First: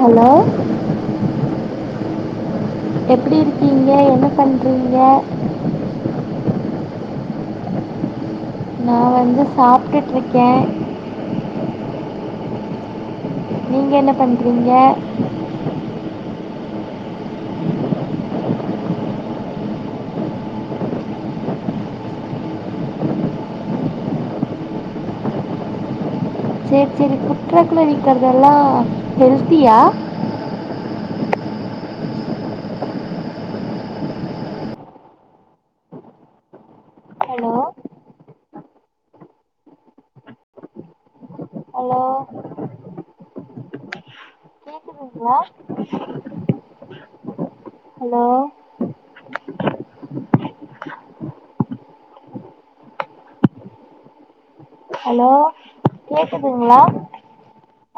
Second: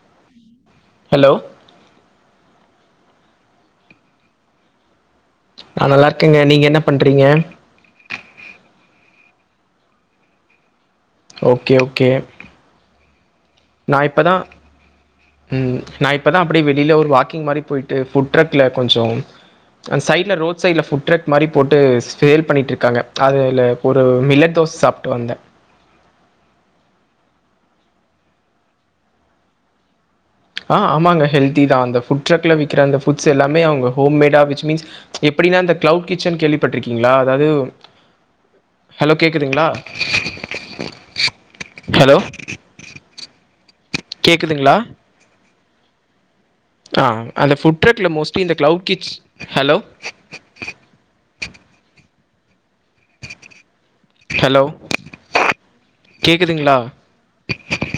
Hello hello எப்டி இருக்கீங்க என்ன பண்றீங்க நா நல்லா இருக்கேங்க நீங்க என்ன பண்றீங்க நான் வந்து சாப்ட்டுட்டு இருக்க ஓகே ஓகே நா நீங்கள் என்ன இப்பதா பண்ணுறீங்க ம் நா இப்பதா அப்டி வெளில ஒரு வாக்கிங் மாரி போயிட்டு புட்ட்ரக்ல கொஞ்சோ அந்த சைட்ல ரோட் சைட்ல ஃபுட்ட்ரக் மாரி போட்டு சேல் பண்ணிட்டு இருக்காங்க அதுல ஒரு மில்லட் இப்போ சாப்ட்டு வந்த சேரி சேரி ஃபுட்ட்ரக் ல விக்கறதெல்லா ஹெல்த்தியா ஆ ஆமாங்க ஹெல்த்திதா அந்த ஃபுட்ட்ரக்ல விக்கிற அந்த ஃபுட்ஸ் எல்லாமே அவுங்க ஹோம் மேடா விச் மீன்ஸ் இப் அப்டினா இந்த கிளவுட் கிச்சன் கேள்விப்பட்டிருக்கீங்களா அதாவது ஹலோ ஹலோ கேக்குதுங்ளா ஹலோ கேக்குதுங்ளா வாட் அ அந்த ஃபுட்ட்ரக்ல ஹலோ மோஸ்ட்லி இந்த கிளவுட் கிச் ஹலோ ஹலோ ஹலோ கேட்குதுங்களா கேக்குதுங்ளா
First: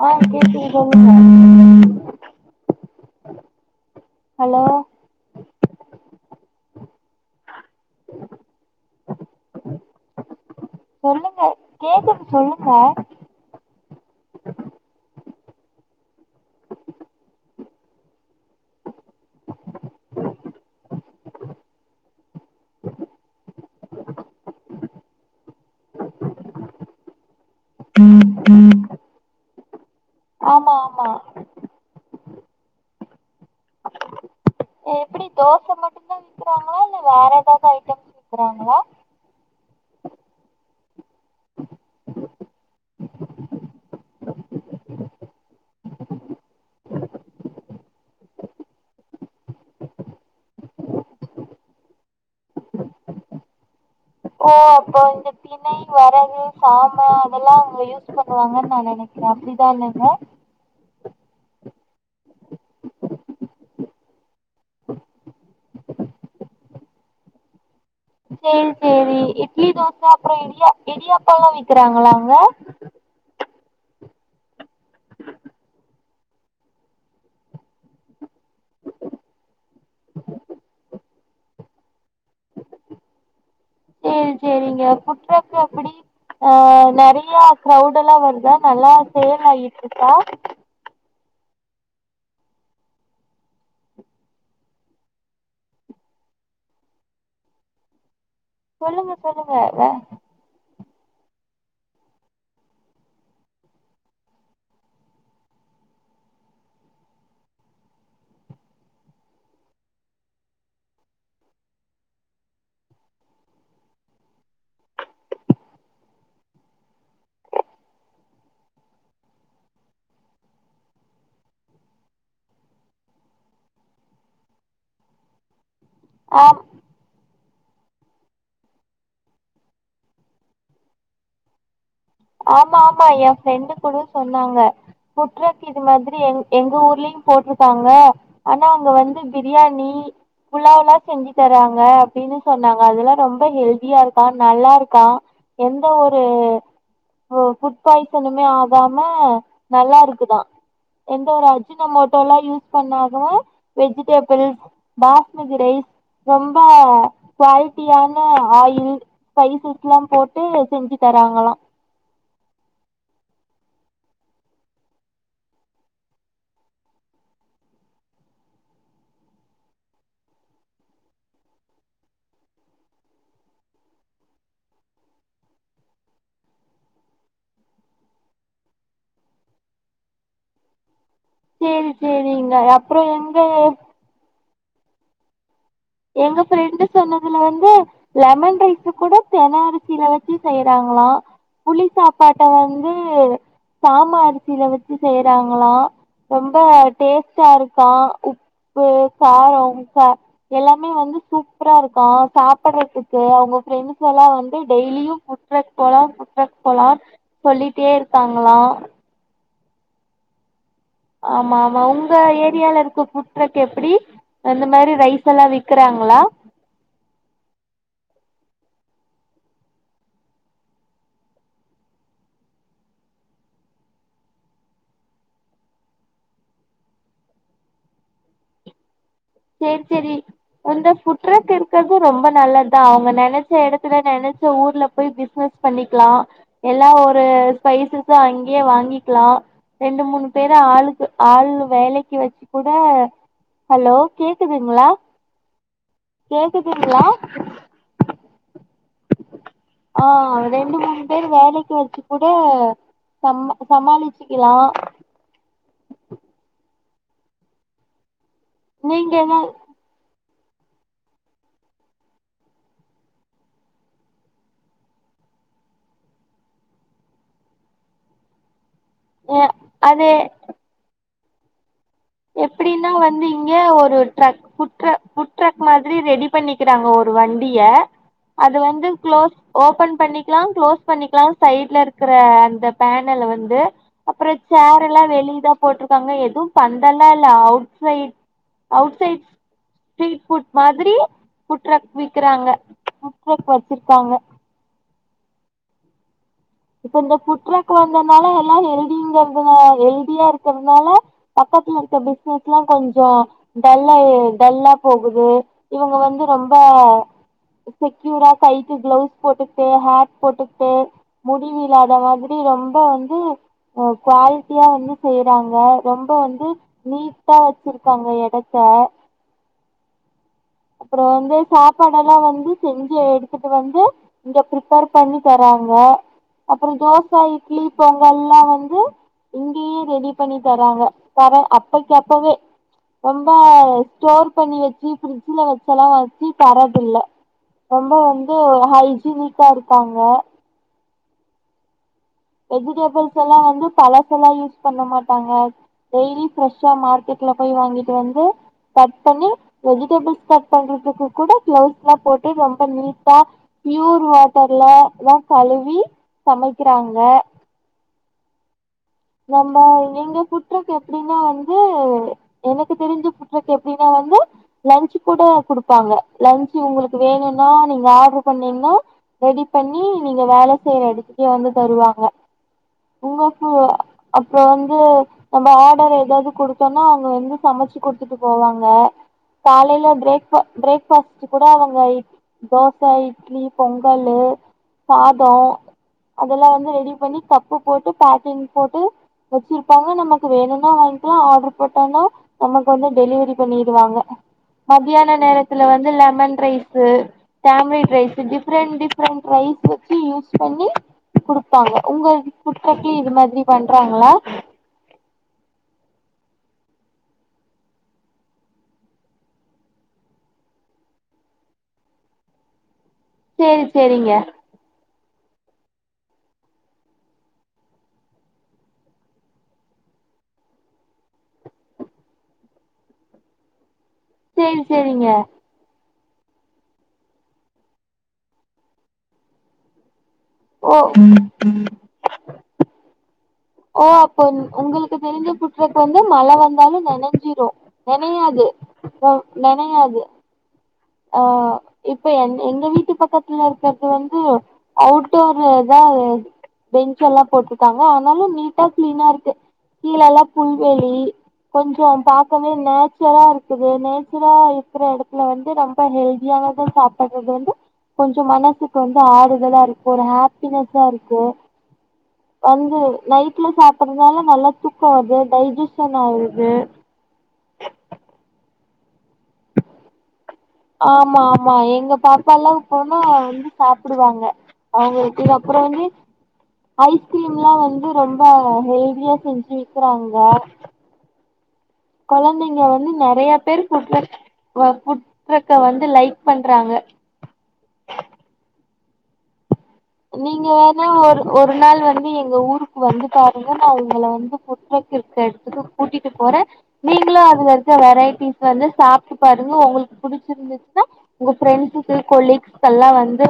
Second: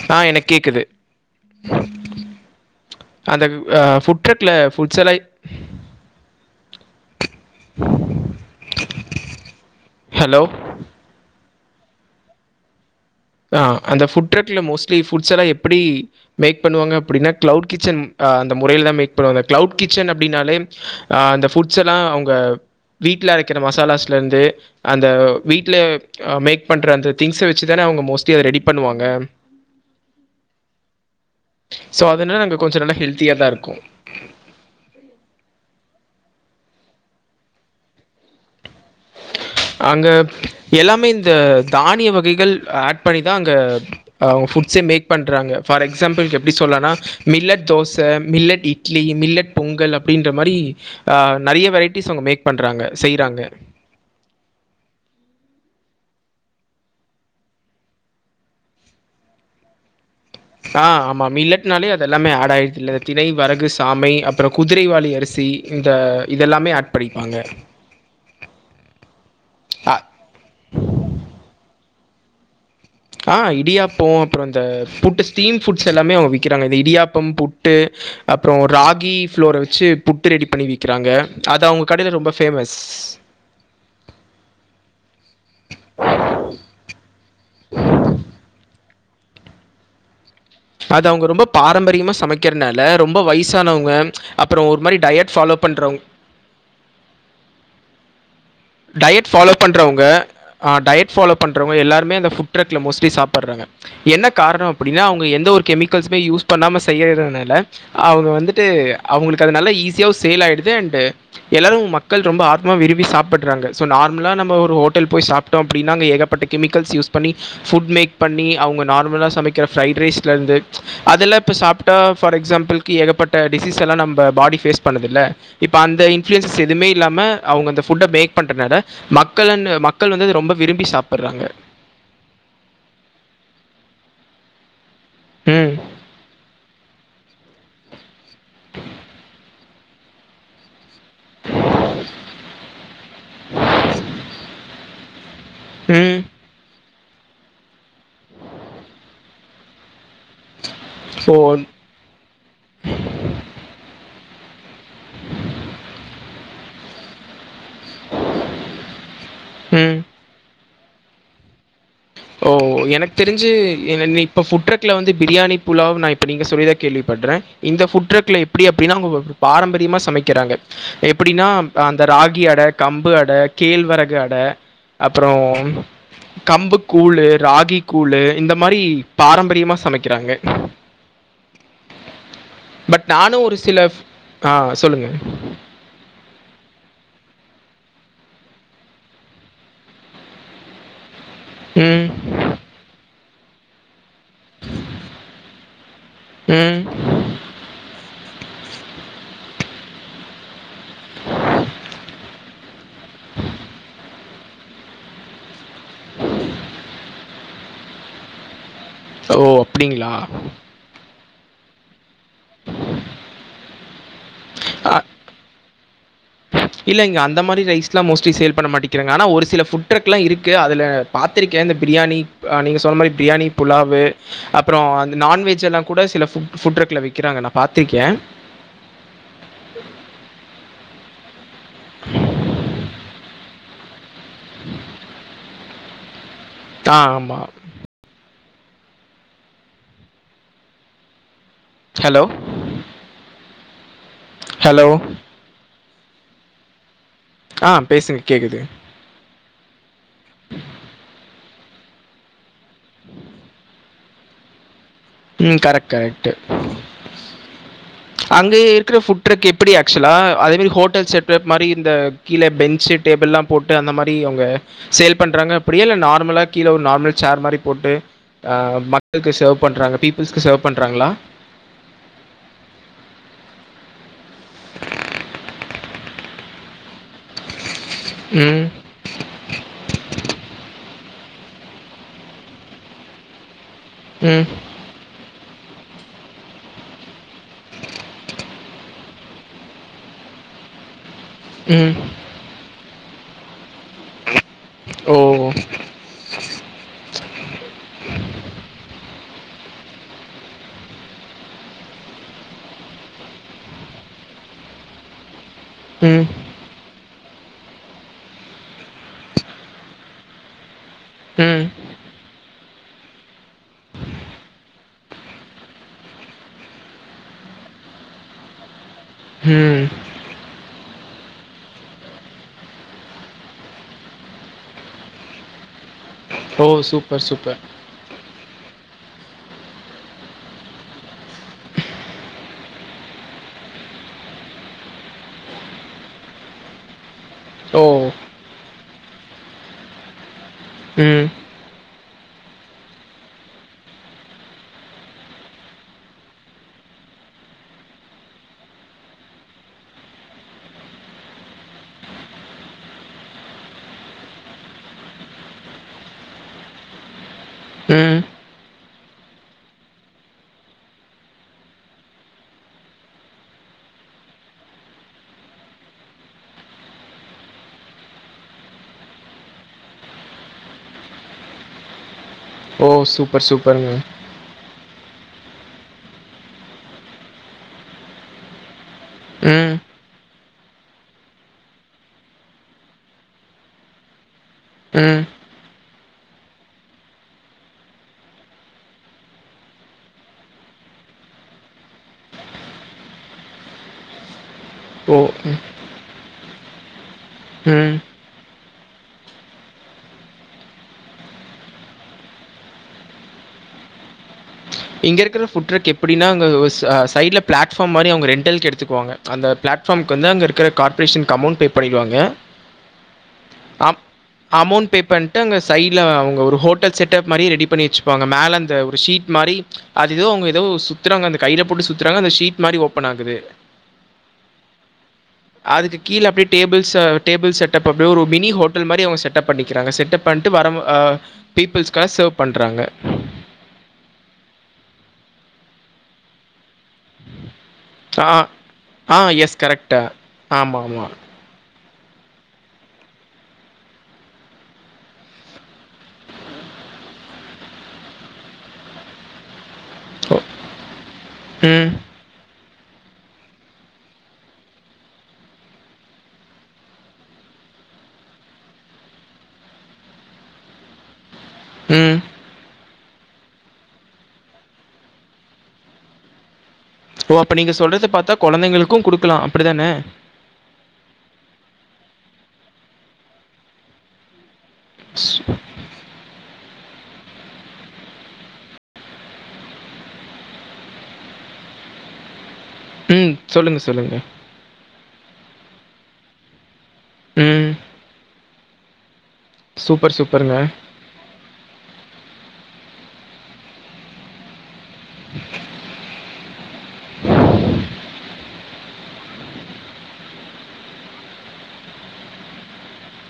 அ ஆ எனக்கு கேக்குது கேட்குது சொல்லுங்க அந்த ஃபுட்ட்ரக்ல ஹலோ ஃபுட்ஸெல்லா ஹலோ [unintelligible] சொல்லுங்க அ அந்த ஃபுட்ட்ரக் ல மோஸ்ட்லி ஃபுட்ஸ்ஸெல்லா எப்டி மேக் பண்ணுவாங்க அப்டினா கிளவுட் கிச்சன் அ அந்த முறையில தா மேக் பண்ணுவாங்க கிளவுட் கிச்சன் அப்டின்னாலே அந்த ஃபுட்ஸ் எல்லா அவுங்க வீட்ல அரைக்கிற மசாலாஸ் லேர்ந்து அந்த வீட்ல மேக் பண்ற அந்த திங்ஸ வச்சு தான அவுங்க மோஸ்ட்லி அத ரெடி பண்ணுவாங்க ஆமா ஆமா சோ அதுனா அங்க கொஞ்சோ நல்லா ஹெல்த்தியாதாருக்கு எப்படி தோசை மட்டும்தான் விற்கிறாங்களா இல்லை வேறு ஏதாவது ஐட்டம்ஸ் விற்கிறாங்களா [inaudible] அங்க எல்லாமே இந்த தானிய வகைகள் ஆட் பண்ணிதா அங்க அவுங் ஃபுட் ச மேக் பண்றாங்க ஃபார் எக்ஸாம்பிள் எப்புடி சொல்லானா millet dosa millet idli millet pongal அப்புடின்ற மாரி அ நெறைய வெரைட்டிஸ் அவுங்க மேக் பண்றாங்க செய்யுறாங்க ஓ அப்போ இந்த திணை வரகு சாம அதெல்லா அவுங்க யூஸ் பண்ணுவாங்கன் நா நெனைக்கிற அப்புடிதானங்க ஆ ஆமா மில்லட்னாலே அது எல்லாமே ஆட் ஆயிருதுல தினை வரகு சாமை அப்றோ குதிரைவாளி அரிசி இந்த இதெல்லாமே ஆட் படிப்பாங்க சேரி சேரி இட்லி தோச‌ அப்றோ இடியா இடியாப்போ எல்லா விக்குறாங்களா அங்க அ இடியாப்போ அப்றோ இந்த புட்டு ஸ்டீம் ஃபுட்ஸ் எல்லாமே அவுங்க விக்கிறாங்க இந்த இடியாப்பம் புட்டு அப்றோ ராகி ஃப்ளோர வச்சு புட்டு ரெடி பண்ணி விக்கிறாங்க அது அவுங்க கடையில ரொம்ப ஃபேமஸ் சேரி சேரிங்க ஃபுட் ட்ரக்ல க்ரௌட் எல்லா வருதா நல்லா சேல் ஆயிட்ருக்கா அது அவுங்க ரொம்ப பாரம்பரியமா சமைக்கிறனால ரொம்ப வயசானவங்க அப்பறோ ஒரு மாரி டயட் ஃபாலோ பண்றவுங் [inaudible] சொல்லுங்க டயட் ஃபாலோ சொல்லுங்க பண்றவுங்க ஆஹ் டயட் ஃபாலோ பண்றவுங்க எல்லாருமே அந்த புட் ட்ரக்ல மோஸ்ட்லி சாப்புடுறாங்க என்ன காரணம் அப்டினா அவுங்க எந்த ஒரு கெமிக்கல்ஸ்மே யூஸ் பண்ணாம செய்யுறனால அவுங்க வந்துட்டு அவுங்களுக்கு அது நல்ல ஈஸியாவும் சேல் ஆயிடு து அண்ட் எல்லாரும் மக்கள் ரொம்ப ஆத்மா விரும்பி சாப்புட் டுறாங்க ஸோ நார்மலா நம்ம ஒரு ஹோட்டல் போய் சாப்பிட்டோம் அப்டினா அங்க ஏகப்பட்ட கெமிக்கல்ஸ் யூஸ் பண்ணி ஃபுட் மேக் பண்ணி அவுங்க நார்மலா சமைக்கிற ஃப்ரைட் ரைஸ்ல இருந்து அதெல்லா இப்ப சாப்பிட்டா பார் எக்ஸாம்பில்க்கு ஏகப்பட்ட இந்த டிசீஸ் எல்லா நம்ப பாடி பேஸ் பண்ணுதில்ல இப்ப அந்த ஆ இன்ஃப்ளுயன்சஸ் எதுமே இல்லாம அவுங்க அந்த ஃபுட்ட பேக் பண்றதுனால மக்கள் அண்ட் மக்கள் வந்து அத ரொம்ப விரும்பி சாப்புடுறாங்க ஆமா ஆமா என் ஃப்ரெண்டு கூட சொன்னாங்க ஓகே ஓகே ம் இது மாதிரி எ எங்க ஊர்லயும் போட்டிருக்காங்க ஆனா அங்க வந்து பிரியாணி புலாவ்லா செஞ்சு தராங்க அப்புடின்னு சொன்னாங்க அதெல்லாம் ரொம்ப ஹெல்தியா இருக்கா நல்லா இருக்கான் எந்த ம் ஒரு ஃபுட் பாய்சனுமே ஆகாம நல்லா இருக்கு க்குதா எந்த ஸோ ஒரு அஜினோ மோட்டோல்லா யூஸ் பண்ணாத வெஜிடபிள்ஸ் பாஸ்மதி ரைஸ் ரொம்ப குவாலிட்டியான ஆயில் ஸ்பைசஸ் ம் எல்லா போட்டு செஞ்சு தாராங்களாம் ஓ எனக்கு தெரிஞ்சு இப்ப புட்ரக்ல வந்து பிரியாணி புலாவ் நா இப்ப நீங்க சொல்லி கேள்விப்ப டுறேன் இந்த ஃபுட் ட்ரக்ல எப்புடி அப்படின்னா அவுங்க பாரம்பரியமா சமைக்கிறாங்க எப்புடின்னா அந்த ராகி அட கம்பு அட கேழ்வரகு அட அப்றோ கம்பு கூழு ராகி கூழு இந்த மாரி பாரம்பரியமா சமைக்குறாங்க சேரி சேரிங்க அப்றோ எங்க ஆஹ் சொல்லுங்க எங்க ஃபிரெண்டு சொன்னதுல வந்து லெமன் ரைஸ்சு கூட தென அரிசியில வச்சு செய்யுறாங்க ஆமா புளி ம். சாப்பாட்ட வந்து சாம அரி சியில வச்சு செய்யுறாங்களா ரொம்ப ம். டேஸ்டா இருக்கா உப்பு காரம் எல்லாமே வந்து சூப்பரா இருக்கா சாப்ட்டுறதுக்கு அவுங்க ஃப்ரெண்ட்ஸ் எல்லாம் வந்து டெய்லியும் ஃபுட் ட்ரக் போலா ஃபுட் ட்ரக்கு போலாம்னு சொல்லிட்டே இருக்காங்களா ஓ அப்புடிங்களா ஆமா ஆமா உங்க ஏரியால இருக்க ஃபுட் ட்ரக் எப்டி இந்த மாரி அ ரைஸ் எல்லா விக் குறாங்களா இல்ல இங்க அந்த மாரி ரைஸ்லாம் மோஸ்ட்லி சேல் பண்ண மாட்டிகிறாங்க ஆனா ஒரு சில ஃபுட் ட்ரக்லா இருக்கு அதுல பாத்திருக்க அந்த பிரியாணி நீங்க சொன்ன மாரி பிரியாணி புலாவு அப்றோ அந்த நான்வெஜ் எல்லா கூட சில ஃபுட் ஃபுட்ரக்கில விக்கிறாங்க நா பாத்துருக்கேன் சேரி சேரி இந்த ஃபுட் ட்ரக் இருக்குறதும் ரொம்ப நல்லதுதான் அவுங்க நினைச்ச இடத்து இது நினைச்ச ஊர்ல போய் பிசினஸ் பண்ணிக்கலாம் எல்லா ஆ ஒரு ஆமா. ஸ்பைசஸும் அங்கயே வாங்கிக்கலாம் ரெண்டு மூணு பேரு ஆளுக்கு ஆள் வேலைக்கு ஹலோ, வச்சு கூட ஹலோ கேக்குதுங்களா ஹலோ. கேக்குதுங்களா ஆஹ் பேசுங்க கேக்குது ஆஹ் ரெண்டு மூணு பேர் வேலைக்கு வச்சு கூட சம் சமாளிச்சுக்கலாம் உம் க்ரெக்ட் க்ரெக்ட்டு அங்க இருக்கிற நீங்க ஃபுட் ட்ரக் என்ன எப்படி ஆக்சுவலா அதேமாரி ஹோட்டல் செட்டப் மாதிரி இந்த கீழ பெஞ்சு டேபிள்ளாம் போட்டு அந்த மாரி அவுங்க சேல் பண்ற றாங்க அப்டியல்ல நார்மலா கீழே ஒரு நார்மல் சேர் மாதிரி போட்டு ஆஹ் மக்களுக்கு அ சர்வ் பண்றாங்க அது பீப்புல்ஸ்க்கு சர்வ் பண்றாங்களா எப்டின்னா வந்து இங்க ஒரு truck food truck food truck மாதிரி ரெடி பண்ணிக்க கிட்டாங்க ஒரு வண்டிய அது ம் வந்து க்ளோஸ் ஓபன் பண்ணிக்கலாம் க்ளோஸ் பண்ணிக்கலாம் சைட்ல இருக்கிற அந்த பேனல்ல வந்து அப்புறம் ம் சேர் எல்லாம் வெளியதான் போட்டுருக்காங்க எதுவு பந்தல்லா இல்ல outside outside street food மாதிரி ஃபுட் ட்ரக் ம் விக்குறாங்க சிரிச்சாங்க ஓ இப்ப இந்த ஃபுட் ட்ரக் வந்தனால எல்லா ஹெழ்திங்கிறது ஹெழ்தியா இருக்கிறதுனால ப த்துல இருக்க பிசினஸ் எல்லா கொஞ்சோ டல்லா டல்லா போகுது இவுங்க வந்து ம் ரொம்ப செக்யூரா கைக்கு க்ளவுஸ் போட்டுகிட்டு ஹேர்க்கு போட்டுகிட்டு முடி ம் விலாத மாதிரி ரொம்ப வந்து குவாலிட்டியா வந்து செய்யறாங்க ரொம்ப வந்து நீட்டா வெச்சிருக்காங்க எடத்த ம் அப்றோ வந்து சாப்பாடெல்லா வந்து செஞ்சு எடுத்துட்டு வந்து இங்க ப்ரிப்பேர் பண்ணி தராங்க ஓ அப்றோ தோச, சூப்பர் சூப்பர் இட்லி, பொங்கல் எல்லா வ டி ரெடி பண்ணி தராங்க கர அப்பைக்கு அப்பவே ரொம்ப ஸ்டோர் பண்ணி வெச்சு ஃப்ரீ ஜ்ல வெச்செல்லா வெச்சி தரதில்ல ஓ ரொம்ப வந்து ஹை சீரியஸாஇருக்காங்க ம் வெஜிடெபிள்ஸ் எல்லா வந்து பழச எல்லா யூஸ் பண்ண மாட்டாங்க டெய்லி ஃப்ரெஷ்ஷா மார்க்கெட்ல போய் வாங்கிட்டு வந்து கட் பண்ணி வெஜிடபிள்ஸ் கட் பண்றதுக்கு கூட கிளவுஸ் எல்லா போட்டு ரொம்ப நீட்டா ப்யூர் வாட்டர்லதா கழுவி சமைக்கிறாங்க வே ம் நம்ம நீங்க ஃபுட் ட்ரக் எப்டினா வந்து எனக்கு தெரிஞ்சு ஃபுட் ட்ரக் எப்டினா வந்து ந்து லன்ச் கூட குடுப்பாங்க லன்ச்சு உங்களுக்கு வேணுனா நீங்க ஆர்டரு பண்ணீங்கன்னா ரெடி பண்ணி நீங்க வேல செய்யற எடத்துக்கே வந்து தருவாங்க ஓ சுப்பர் சுப்பர்ங்க இப்ப வந்து நம்ம ஆர்டர் எதாவது குடுகத்தோனா அவுங்க வந்து சமச்சு குடுத்துட்டு போவாங்க ம் காலைல ப்ரேக் பிரேக் பாஸ்ட் கூட அவுங்க தோச, இட்லி, பொங்கலு ம் சாதோ அதெல்லா வந்து ரெடி பண்ணி கப்பு போட்டு பேக்கிங் போட்டு வெச்சிருப்பாங்க நமக்கு வேணுனா வாங்கிக்கலா ஆர்டர் போட்டனா நமக்கு வந்து டெலிவரி பண்ணிடுவாங்க மதியான ஓ ம், நேரத்துல வந்து லெமன் ரைஸ், டாமரின் ம் rice different different rice stick வெச்சு யூஸ் பண்ணி குடுப்பாங்க உங்க ஃபுட் ட்ரக்லயு இது மாதிரி பண்றாங்ளா? இங்க இருக்கிற ஃபுட் டிரக் எப்டினா அங்க சைடுல பிளாட்ஃபார்ம் மாரி அவுங்க ரெண்ட்டல்க்கு எடுத்துக்குவாங்க அந்த பிளட்ஃபார்ம்க்கு வந்து அங்க இருக்கிற கார்ப்ரேஷனுக்கு அமௌண்ட் பே பண்ணிடுவாங்க சேரி அம் சேரிங்க அமௌன்ட் பே அங்க சைடுல அவுங்க ஒரு ஹோட்டல் செட்டப் மாரி ரெடி பண்ணி வேச்சுப்பாங்க மேல அந்த ஒரு ஷீட் மாரி அது எதோ அவுங்க எதோ சுத்துறாங்க அந்த கையில போட்டு சுத்துறாங்க அந்த ஷீட் மாரி ஓப்பன் ஆகுது. சேரி சேரிங்க அதுக்கு கீழ அப்டியே டேபிள்ஸ் அ டேபிள் செட்டப் அப்டியே ஒரு மினி ஹோட்டல் மாரி அவுங்க செட்டப் பண்ணிக்கிறாங்க செட்டப் பண்ட்டு வர ஓ ஆ பீப்ள்ஸ்காக செர்வ் பண்றாங்க. ஓ அப்போ உங்களுக்கு தெரிஞ்ச ஃபுட்டு ட்ரக் வந்து மழை வந்தாலு நெனஞ்சிரு ஆ நெனயாது ஆ தவ் எஸ் நெனயாது கரெக்டாக ஆமாம் ஆமாம் ஆ இப்ப என் எங்க வீட்டு பக்கத்துல இருக்கிறது வந்து அவுட்டோர்தா பெஞ்ச் எல்லா போட்டுருக்காங்க ஆனாலு நீட்டா கிளீனா இருக்கு. கீழலல்லா ஓ புல்வெலி ம் கொஞ்சோ பாக்கவே நேச்சரா இருக்குது நேச்சரா இருக்கிற எடத்துல வந்து ரொம்ப ஹெல்தியானதா சாப்படறது வந்து கொஞ்சோ மனசுக்கு வந்து ஆறுதலா இருக்கூ ஒரு ஹாப்பினஸ்ஸா இருக்கூ ம் வந்து நைட்ல சாப்பிறதுனால நல்லா தூக்கோ வருது டைஜிஷன் ஆவுது ஓ அப்ப நீங்க சொல்றத பாத்தா கொழந்தைங்களுக்கூ குடுக்கலா அப்டிதான ஆமா ஆமா எங்க பாப்பால்லா போனா வந்து சாப்டுவாங்க அவுங்க ஸ் இதுக்கு அப்புறம் வந்து ஐஸ்கிரீம்லா வந்து ரொம்ப ஹெல்தியா செஞ்சி விக்கிறாங்க கொழந்தைங்க வந்து நறைய ம் பேர் சொல்லுங்கள் ஃபுட்ரக் சொல்லுங்கள் வ ஃபுட்ரெக்க வந்து லைக் பண்றாங்க ம் சூப்பர் நீங்க சூப்பருங்க வேணா ஒரு ஒரு நாள் வந்து எங்க ஊருக்கு வந்து பாருங்க நா உங்கள வந்து ஃபுட்ட்ரக் இருக்கிற எடத்துக்கு கூட்டிட்டு போறன் நீ அதுல இருக்க வெரைட்டிஸ் வந்து சாப்ட்டு பாருங்க உங்களுக்கு புடிச்சிருந்துச்சுன்னா உங்க ஃப்ரெண்ட்சுக்கூ கொலிக்ஸ்க் எல்லா வந்து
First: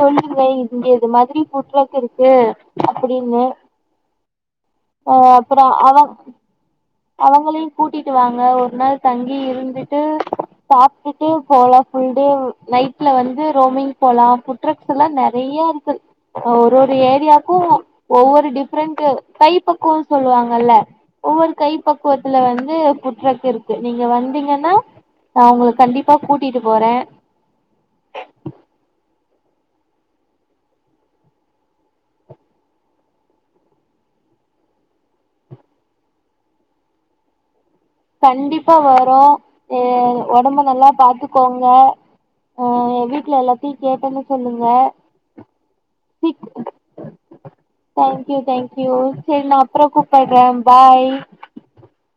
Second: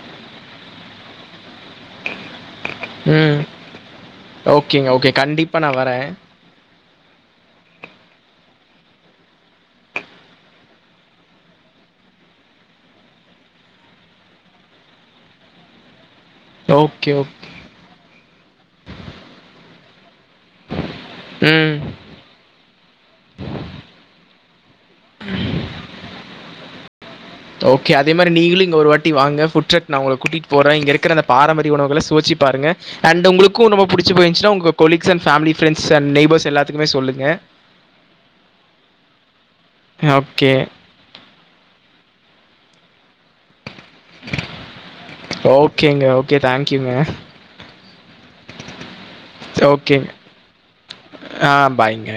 சொல்லுங்க இங்க இது மாதிரி ஃபுட்ட்ரக் இருக்கு ம் அப்டின்னு ஓகேங்க. ஓகே. அ கண்டிப்பா அப்புறோ நான் வரேன். அதாங்க அவங்களையு கூட்டிட்டு வாங்க ஒரு நாள் தங்கி இருந்துட்டு சாப்டுட்டு போலா ஃபுல் டே நைட்ல வந்து ரோமிங் போலா ஃபுட்ரக் எல்லா நெறைய நெறையா இருக்கு அ ஒரு ஒரு ஓகே, ஓக் ஏரியாக்கூ ஒவ்வொரு டிஃப்ரெண்ட்டு கை பக்குவோன் சொல்வாங்கல்ல ஒவ்வொரு கை ம். பக்குவத்துல இது ஃபுட்ரெக் இருக்கு நீங்க வந்தீங்கன்னா நா உங்கள கண்டிப்பா கூட்டிட்டு போற ஓகே அதே மாரி நீங்களு இங்க ஒரு வாட்டி வாங்க ஃபுட்ட்ரக் நா உங்கள கூட்டிட்டு போற இங்க இருக்குற அந்த பாரம்பரிய உணவுகள சுவச்சி பாருங்க அண்ட் உங்களுக்கூ ரொம்ப புடிச்சி போயிருஞ்சின்னா உங்க colleagues and family friends and neighbours எல்லாத்துக்குமே சொல்லுங்க அ கண்டிப்பா வரோ அ ஓகே. ஒடம்ப நல்லா பாத்துக்கோங்க ஆ வீக் வீட்ல எல்லாத்தையு கேட்டேன்னு சொல்லுங்க ஓகேங்க. ஓகே. தேங்க்யூங்க. தேங்க்யூ தேங்க்யூ செரி நா அப்பறொ ஓகேங்க. கூப்பட்ற பாய் ஆ பாய்ங்க.